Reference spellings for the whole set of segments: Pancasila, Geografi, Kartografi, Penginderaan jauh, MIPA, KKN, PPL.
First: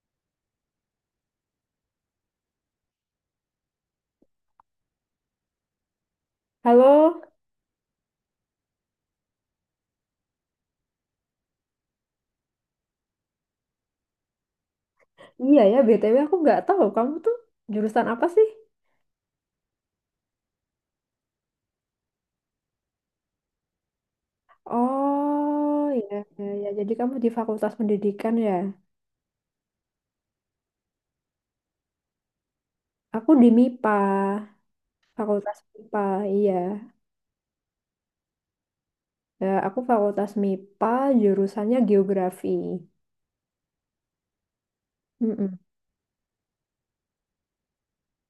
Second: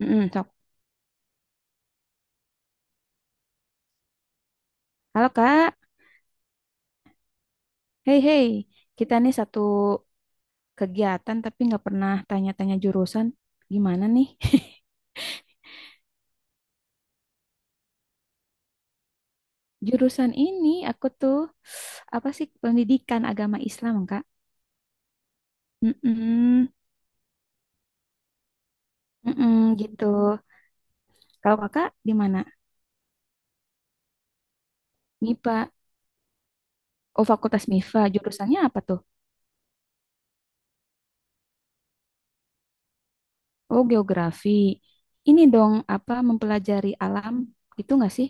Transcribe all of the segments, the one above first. Mm-mm, sok. Halo Kak, Halo, hei hei, kita nih satu kegiatan tapi nggak pernah tanya-tanya jurusan. Gimana nih? iya ya, BTW aku nggak tahu kamu tuh jurusan apa sih? Jurusan ini aku tuh apa sih pendidikan agama Islam Kak? Oh, iya, iya, iya. Mm-mm, Jadi kamu di Fakultas Pendidikan ya? mm-mm, gitu. Kalau Kakak di mana? Aku di MIPA, MIPA. Fakultas MIPA, iya. Oh Fakultas MIPA. Jurusannya apa tuh? Eh, aku Fakultas MIPA, jurusannya Geografi. Oh geografi. Ini Mm-mm. dong apa mempelajari alam gitu nggak sih?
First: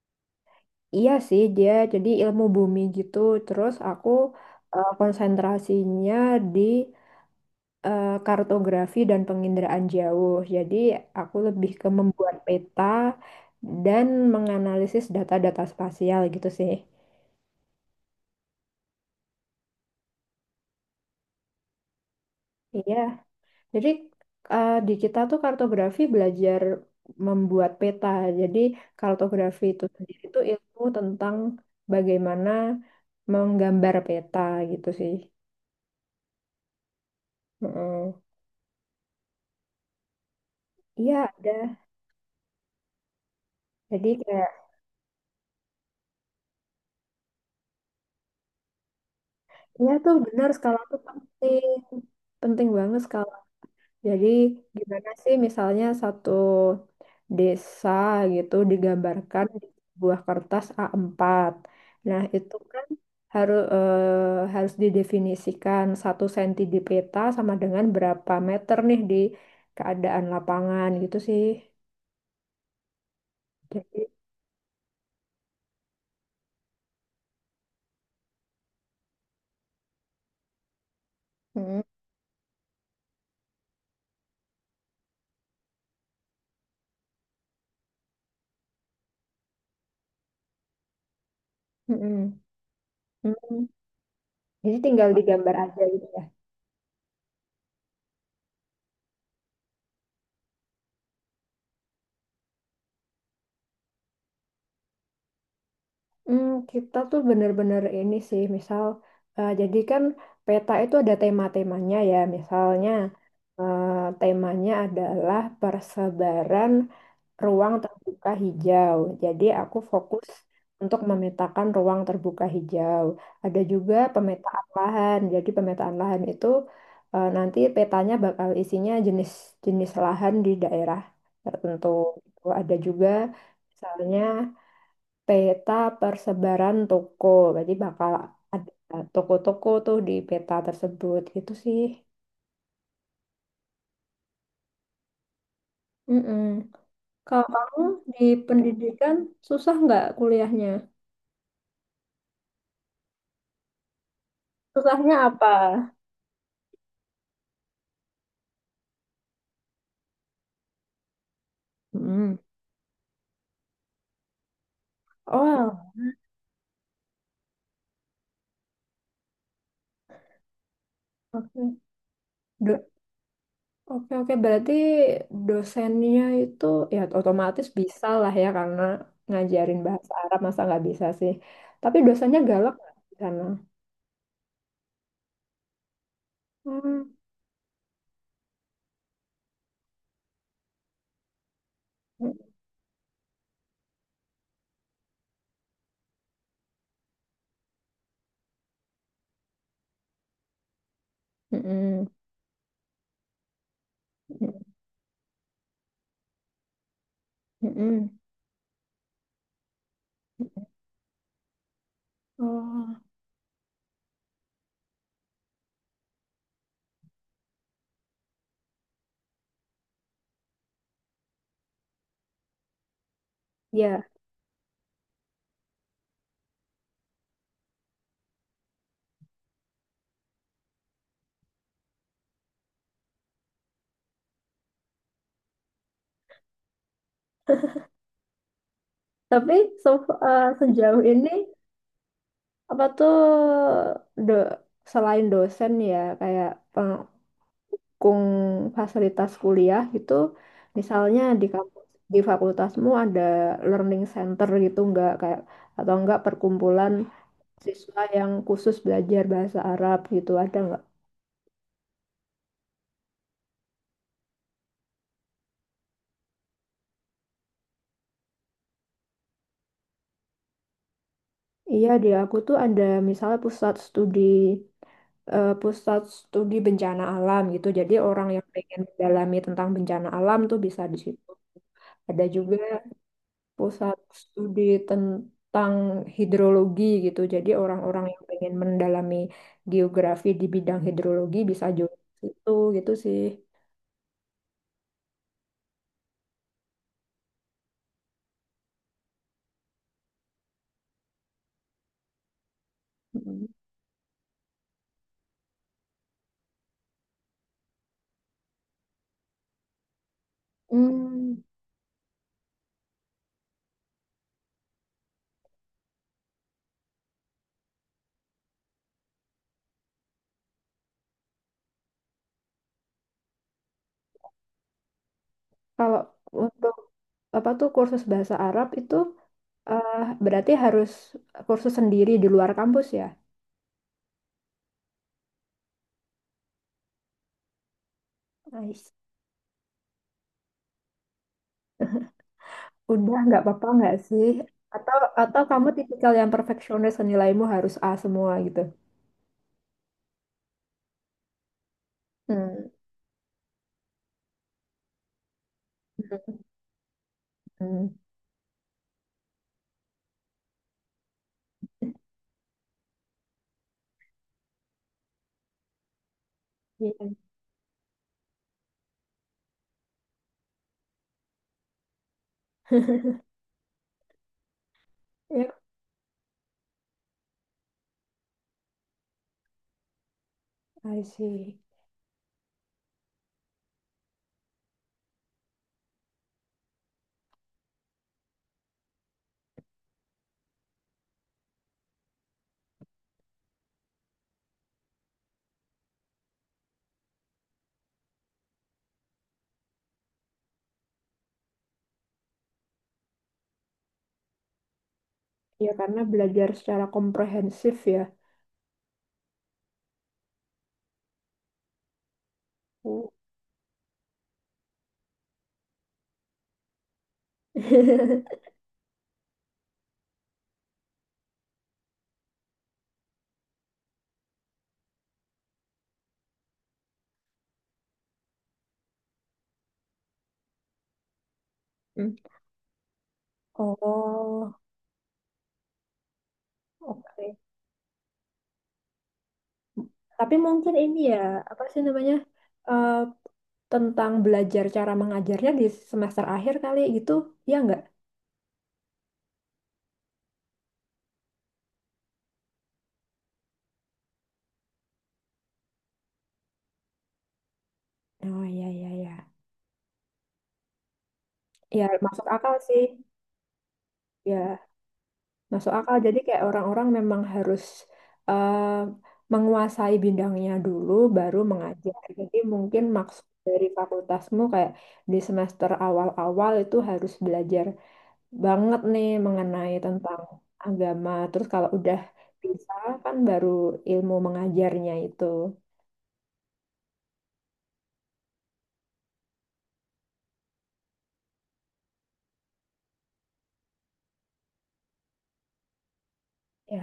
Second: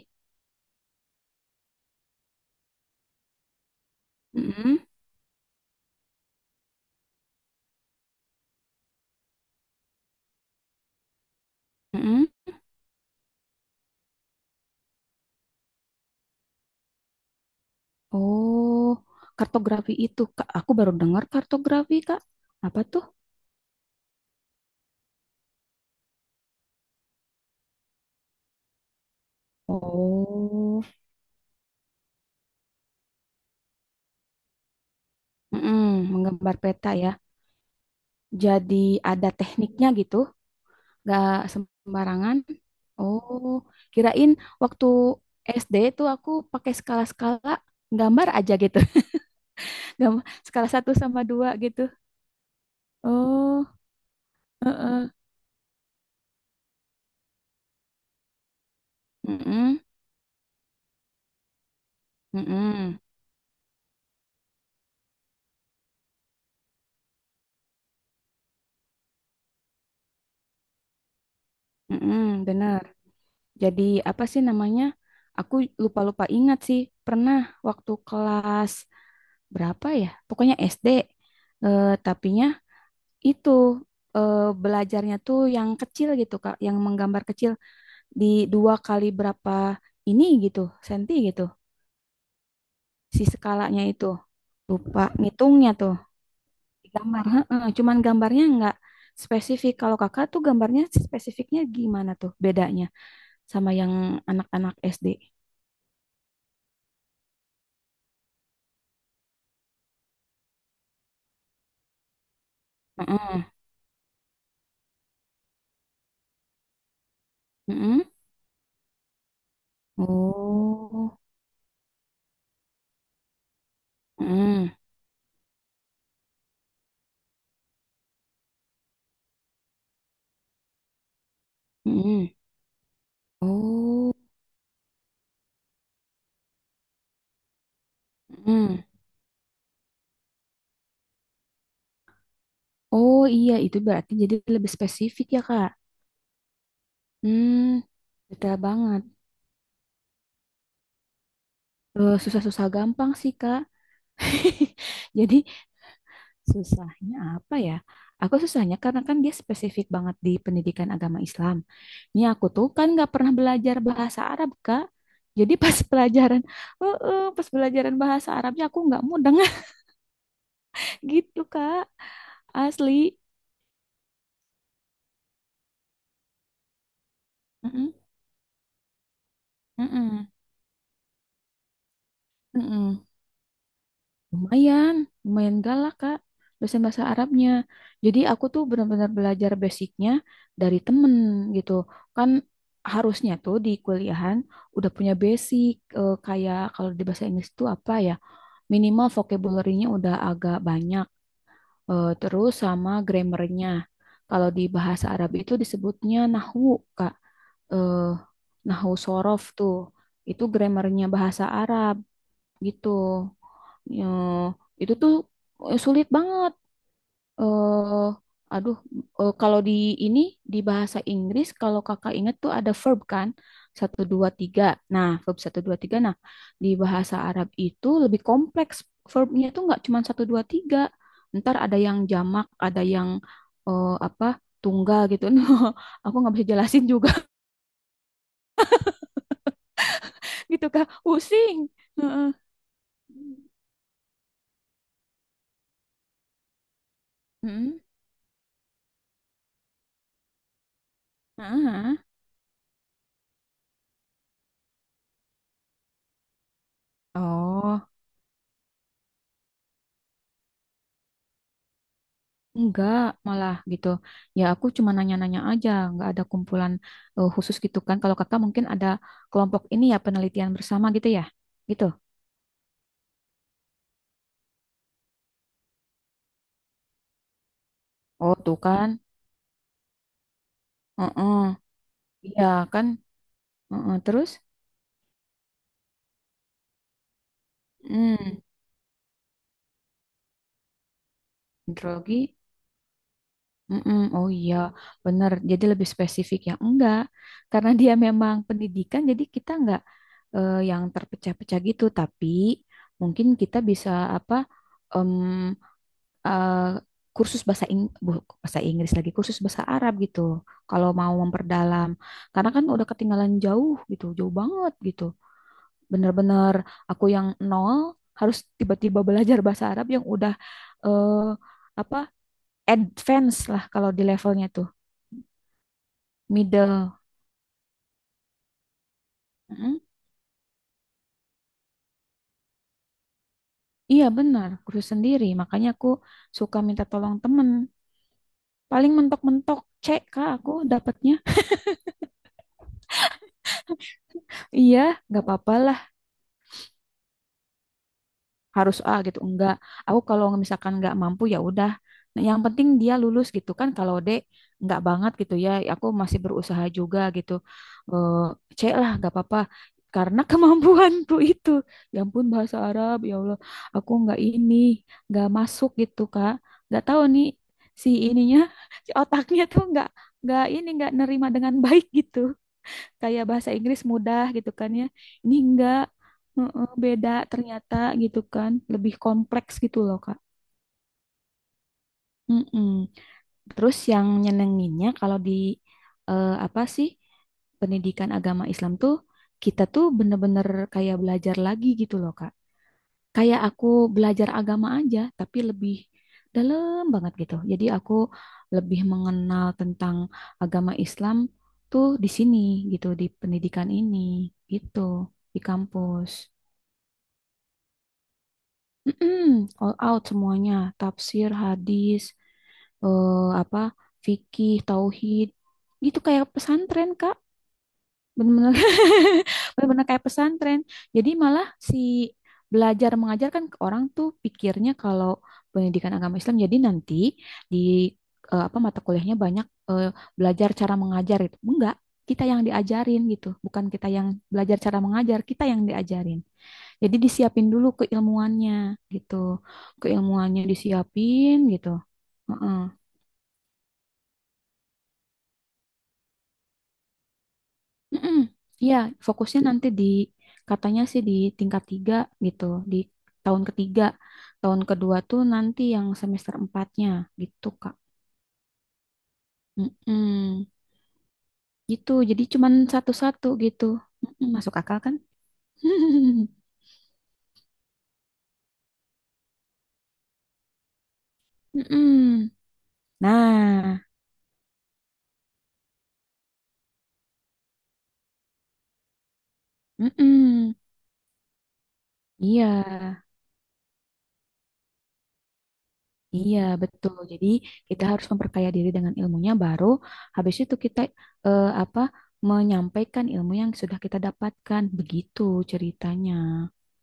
Iya sih, dia jadi ilmu bumi gitu. Terus aku, Mm-mm, eh, konsentrasinya di, eh, kartografi dan penginderaan jauh. Jadi aku lebih ke mm-mm. membuat peta dan menganalisis data-data spasial gitu sih. Oh, kartografi itu, Kak. Aku baru dengar kartografi, Kak. Apa Iya, tuh? jadi, eh, di kita tuh kartografi belajar membuat peta. Jadi kartografi itu sendiri tuh ilmu Oh, tentang bagaimana menggambar peta gitu sih. mm-mm, menggambar peta ya. Heeh. Jadi ada tekniknya gitu, Iya nggak ada. sembarangan. Oh, Jadi kirain kayak, waktu SD itu aku pakai skala-skala gambar aja gitu. ya tuh Gambar benar skala skala satu tuh sama dua penting, gitu. penting banget skala. Oh, Jadi heeh. gimana sih misalnya satu desa gitu digambarkan di Mm-mm, sebuah kertas A4. Nah, itu kan mm-mm, harus harus didefinisikan satu senti di peta sama dengan berapa meter nih di keadaan lapangan gitu sih. mm-mm, bener. Jadi Jadi, apa sih namanya? Aku lupa-lupa ingat sih. Pernah waktu kelas berapa ya? Pokoknya SD. mm, Tapinya itu belajarnya tuh yang kecil gitu, Kak, yang menggambar kecil di dua kali berapa ini gitu, senti gitu. mm, Si mm. skalanya itu. Jadi Lupa tinggal digambar ngitungnya aja tuh. gitu. Gambar, heeh, cuman gambarnya nggak spesifik. Kalau Kakak tuh gambarnya spesifiknya gimana tuh bedanya sama yang anak-anak SD? Kita tuh bener-bener ini sih, misal, eh, jadi kan peta itu ada tema-temanya ya, misalnya, Heeh. eh, temanya adalah persebaran ruang Heeh. terbuka hijau. Jadi aku fokus untuk Oh, memetakan ruang terbuka hijau. Ada juga pemetaan mm, lahan. Jadi pemetaan lahan itu, eh, nanti petanya bakal isinya jenis-jenis lahan di daerah tertentu. mm, Ada juga oh, misalnya peta persebaran toko. Berarti bakal ada mm. toko-toko tuh di peta tersebut. Itu sih. Oh iya itu berarti jadi lebih spesifik ya Kak. Mm-mm. Kalau Hmm, kamu di detail banget. pendidikan susah nggak kuliahnya? Susah-susah gampang sih Kak. Susahnya Jadi apa? susahnya apa ya? Aku susahnya karena kan dia spesifik banget di pendidikan agama Islam. Ini Mm. aku tuh kan nggak pernah belajar bahasa Arab Kak. Jadi pas Oh, pelajaran, pas pelajaran bahasa Arabnya aku nggak mudeng gitu oke. Kak, Do- asli. Oke, oke. Berarti dosennya itu ya otomatis Mm-mm. bisa lah ya karena ngajarin bahasa Mm-mm. Arab masa nggak bisa sih. Tapi dosennya galak nggak Mm-mm. di sana? Lumayan, lumayan galak Kak, dosen bahasa Hmm. Arabnya. Jadi aku tuh benar-benar belajar basicnya dari temen gitu. Kan harusnya tuh di kuliahan udah punya basic kayak kalau di bahasa Inggris tuh apa ya? Minimal vocabulary-nya udah agak banyak, Mm-mm. Terus sama grammarnya. Kalau di bahasa Arab itu disebutnya nahwu, Kak, eh, Mm-mm. nahwu sorof tuh itu grammarnya bahasa Arab gitu. Oh. Ya, itu tuh sulit banget. eh aduh, Kalau di ini di bahasa Inggris kalau kakak ingat tuh ada verb kan satu Ya, dua tiga. Nah, verb satu dua tiga. Nah, di bahasa Arab itu lebih kompleks verbnya tuh nggak cuma satu dua tiga. Ntar ada yang jamak, ada yang eh, apa tunggal gitu. Nah, aku nggak bisa jelasin juga tapi so, eh, gitu kak. sejauh ini Pusing. Heeh. apa tuh, do, selain dosen ya kayak pengkung Heeh. fasilitas kuliah gitu, misalnya di kampus Heeh. di fakultasmu ada learning center gitu nggak kayak atau enggak perkumpulan Oh, siswa yang khusus belajar bahasa Arab gitu ada nggak? enggak, malah gitu. Ya aku cuma nanya-nanya aja, enggak ada kumpulan khusus gitu kan. Kalau kakak mungkin ada kelompok ini ya penelitian bersama gitu ya, gitu. Iya di aku tuh ada misalnya pusat studi bencana alam gitu. Jadi orang Oh yang tuh pengen kan, mendalami tentang bencana alam tuh bisa di situ. heeh. Ada Iya juga kan, heeh. pusat Terus, studi tentang hidrologi gitu. Jadi orang-orang yang hmm, pengen mendalami geografi di bidang hidrologi bisa juga di hidrologi, situ gitu sih. mm. Oh iya, bener. Jadi lebih spesifik ya, enggak. Karena dia memang pendidikan, jadi kita enggak yang terpecah-pecah gitu. Tapi mungkin Mm. kita bisa apa? mmm, eh, Kursus bahasa bahasa Inggris lagi kursus bahasa Arab gitu kalau mau Hmm, memperdalam karena kan udah ketinggalan jauh gitu jauh banget gitu bener-bener aku yang nol harus tiba-tiba belajar bahasa Arab yang udah eh, apa advance lah kalau di levelnya tuh kalau untuk middle. apa tuh kursus bahasa Arab itu, Mm, eh, berarti harus kursus sendiri di luar kampus ya? iya benar kursus sendiri makanya aku suka minta tolong temen Nice. paling mentok-mentok C kak aku dapatnya. Udah nggak apa-apa nggak sih? Iya Atau nggak atau apa-apa kamu tipikal yang perfeksionis nilaimu harus A semua gitu? harus A gitu enggak, aku kalau misalkan enggak mampu ya udah, nah, yang penting Hmm. dia lulus gitu kan, kalau D enggak banget gitu ya, aku masih berusaha juga gitu. Hmm. Eh, C lah nggak apa-apa karena kemampuanku itu ya ampun bahasa Arab ya Allah aku nggak ini nggak masuk gitu Kak, nggak tahu Iya, nih si ininya si otaknya tuh nggak ini nggak nerima dengan baik gitu kayak bahasa Inggris mudah gitu kan ya. Ini iya, enggak. Heeh, beda ternyata gitu kan, lebih kompleks gitu loh Kak. I see. Mm-mm. Terus yang nyenenginnya kalau di apa sih pendidikan agama Islam tuh kita tuh bener-bener kayak belajar lagi gitu loh Kak kayak aku belajar agama aja, tapi lebih dalam banget gitu. Jadi aku lebih mengenal tentang agama Islam tuh di sini gitu, di pendidikan ini gitu, di Ya karena kampus. belajar secara komprehensif ya. Mm-mm, all out semuanya, tafsir, hadis, Hmm. eh, apa, fikih, tauhid, gitu kayak pesantren, Kak. Benar-benar benar-benar kayak pesantren. Jadi malah si belajar mengajarkan ke orang tuh pikirnya kalau pendidikan agama Islam jadi nanti di eh, apa mata kuliahnya banyak belajar cara mengajar itu. Enggak, Hmm. kita yang diajarin gitu, bukan kita yang Oh, belajar cara mengajar, kita yang diajarin. Jadi oke. disiapin dulu keilmuannya gitu. Tapi Keilmuannya mungkin ini ya, disiapin apa gitu. sih namanya, Heeh. eh, tentang belajar cara mengajarnya di semester akhir kali gitu, ya nggak? Mm-mm. Iya, fokusnya nanti di katanya sih di tingkat tiga gitu, di tahun ketiga. Tahun kedua tuh nanti yang semester empatnya gitu, Kak. Oh, iya, iya, iya. Mm-mm. Ya, Gitu, jadi masuk cuman akal sih. satu-satu gitu. Mm-mm, masuk Ya, akal kan? masuk akal. Jadi kayak orang-orang memang harus, eh, menguasai bidangnya dulu, baru mengajar. Mm-mm. Jadi mungkin maksud dari Nah, fakultasmu kayak di semester awal-awal itu harus belajar banget nih mengenai tentang mm-mm. agama. Terus kalau udah Iya. bisa kan baru ilmu mengajarnya itu. Iya, betul. Jadi kita harus memperkaya diri dengan ilmunya baru habis itu kita eh, apa menyampaikan ilmu yang sudah kita dapatkan. Begitu ceritanya. Ya,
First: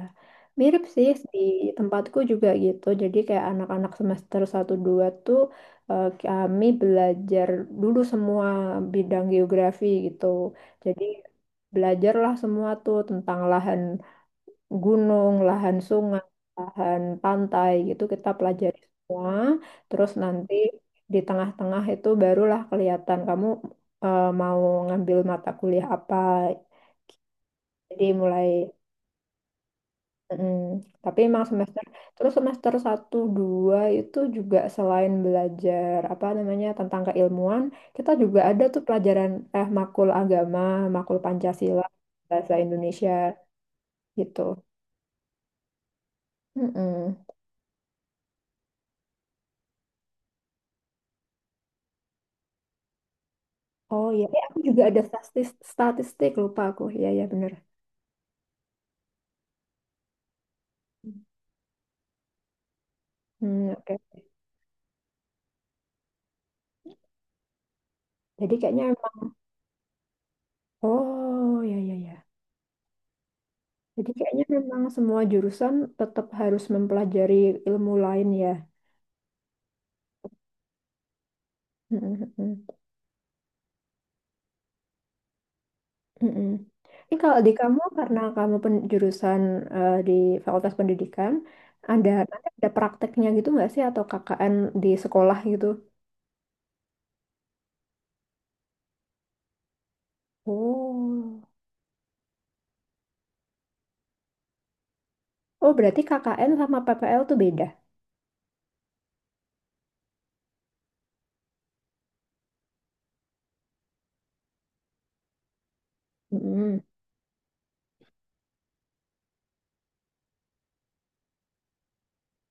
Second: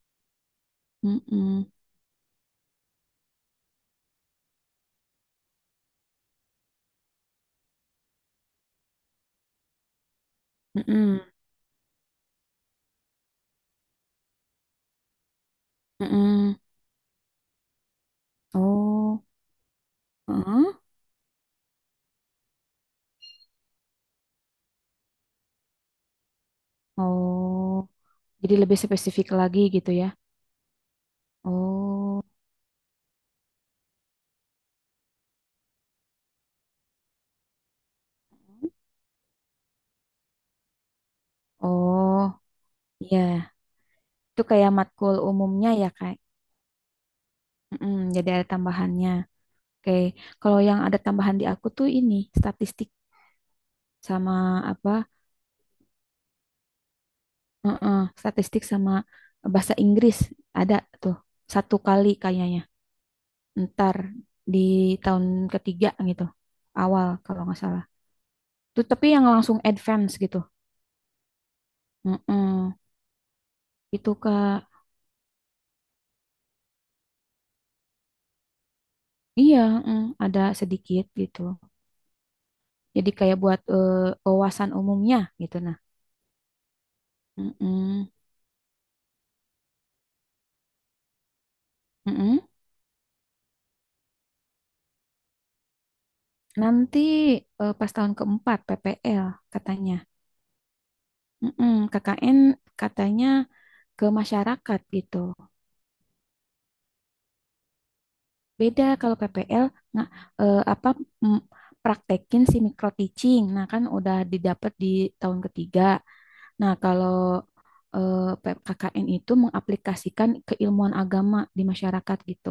mirip sih di Mm-mm. tempatku juga gitu. Jadi kayak anak-anak semester satu 2 tuh, eh, kami belajar dulu semua bidang geografi gitu. Jadi Mm-mm. belajarlah semua tuh tentang lahan gunung, lahan sungai, Mm-mm. lahan pantai gitu kita pelajari Oh, semua. Terus nanti heeh. di tengah-tengah itu barulah kelihatan kamu, eh, mau ngambil mata kuliah apa. Oh. Jadi mulai. Jadi lebih spesifik lagi gitu ya. mm Tapi emang semester Oh. terus semester satu 2 itu juga selain belajar apa namanya tentang keilmuan, kita juga ada tuh pelajaran, eh, makul agama, makul Pancasila, Oh, bahasa Indonesia iya. Itu gitu. kayak matkul umumnya ya, kayak. Mm-mm. Mm-mm, jadi ada tambahannya. Oke, kalau yang ada tambahan di aku tuh ini statistik Oh iya, sama eh, aku juga apa? ada statistik, statistik lupa aku. Iya iya bener. Heeh, statistik sama bahasa Inggris ada tuh satu kali kayaknya. Hmm, oke. Ntar di tahun ketiga gitu, awal kalau nggak salah. Jadi kayaknya Tuh tapi emang yang langsung advance gitu. oh ya, ya, ya. Heeh, Jadi itu kayaknya Kak. memang semua jurusan tetap harus mempelajari ilmu lain ya. Iya, heeh, ada sedikit gitu. Mm-mm. Jadi kayak buat wawasan umumnya gitu nah. Mm-mm. Ini kalau di kamu Heeh, karena kamu jurusan, eh, di Fakultas Pendidikan, ada heeh. nanti ada prakteknya gitu nggak sih atau KKN di sekolah gitu? Nanti pas tahun keempat PPL katanya. Oh, Mm-mm, KKN katanya ke masyarakat gitu. oh berarti KKN sama PPL tuh beda. Beda kalau PPL nggak eh, apa mm, praktekin si micro teaching. Nah, kan udah didapat di tahun ketiga. Nah, Mm-mm. kalau KKN itu mengaplikasikan keilmuan agama di masyarakat gitu.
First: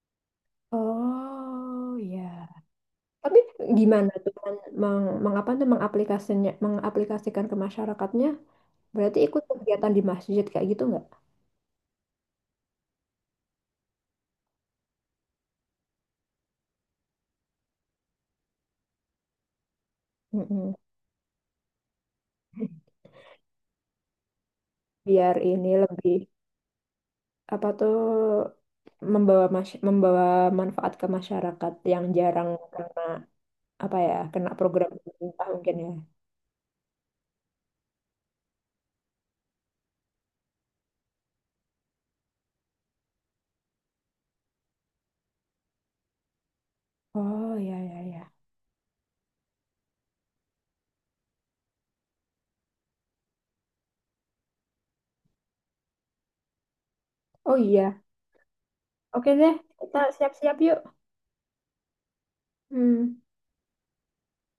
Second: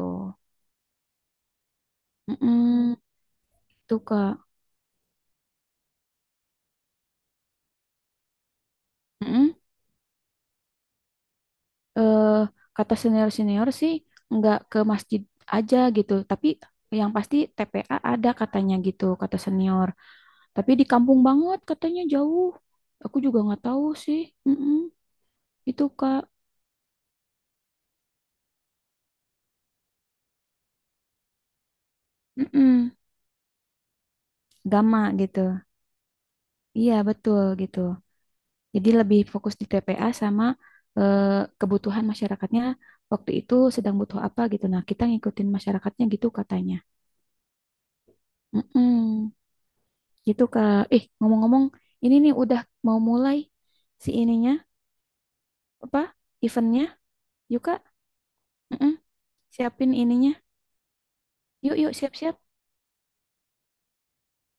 Oh ya. Mm-mm, Tapi tuh gimana tuh Kak. Mengapa tuh mengaplikasikan ke masyarakatnya? Berarti ikut Mm-mm. kegiatan di masjid kayak gitu nggak? Eh, Kata senior-senior sih nggak ke masjid aja gitu, tapi yang pasti TPA ada katanya gitu, kata senior. Tapi Mm-mm. di kampung banget katanya jauh. Aku juga nggak tahu sih. Mm-mm. Biar ini Itu lebih Kak, apa tuh membawa manfaat ke masyarakat yang jarang mm kena apa ya kena program Gama gitu. pemerintah mungkin ya. Iya, betul gitu. Jadi lebih fokus di TPA sama eh, kebutuhan masyarakatnya waktu itu sedang butuh apa gitu. Nah, kita ngikutin masyarakatnya gitu katanya. Oh ya ya ya. Mm-mm. Gitu Kak. Eh, ngomong-ngomong, ini nih udah mau mulai si ininya, apa? Eventnya. Oh Yuk Kak, iya. mm-mm. Oke deh, Siapin kita ininya. siap-siap yuk. Yuk, yuk, siap-siap. Hmm.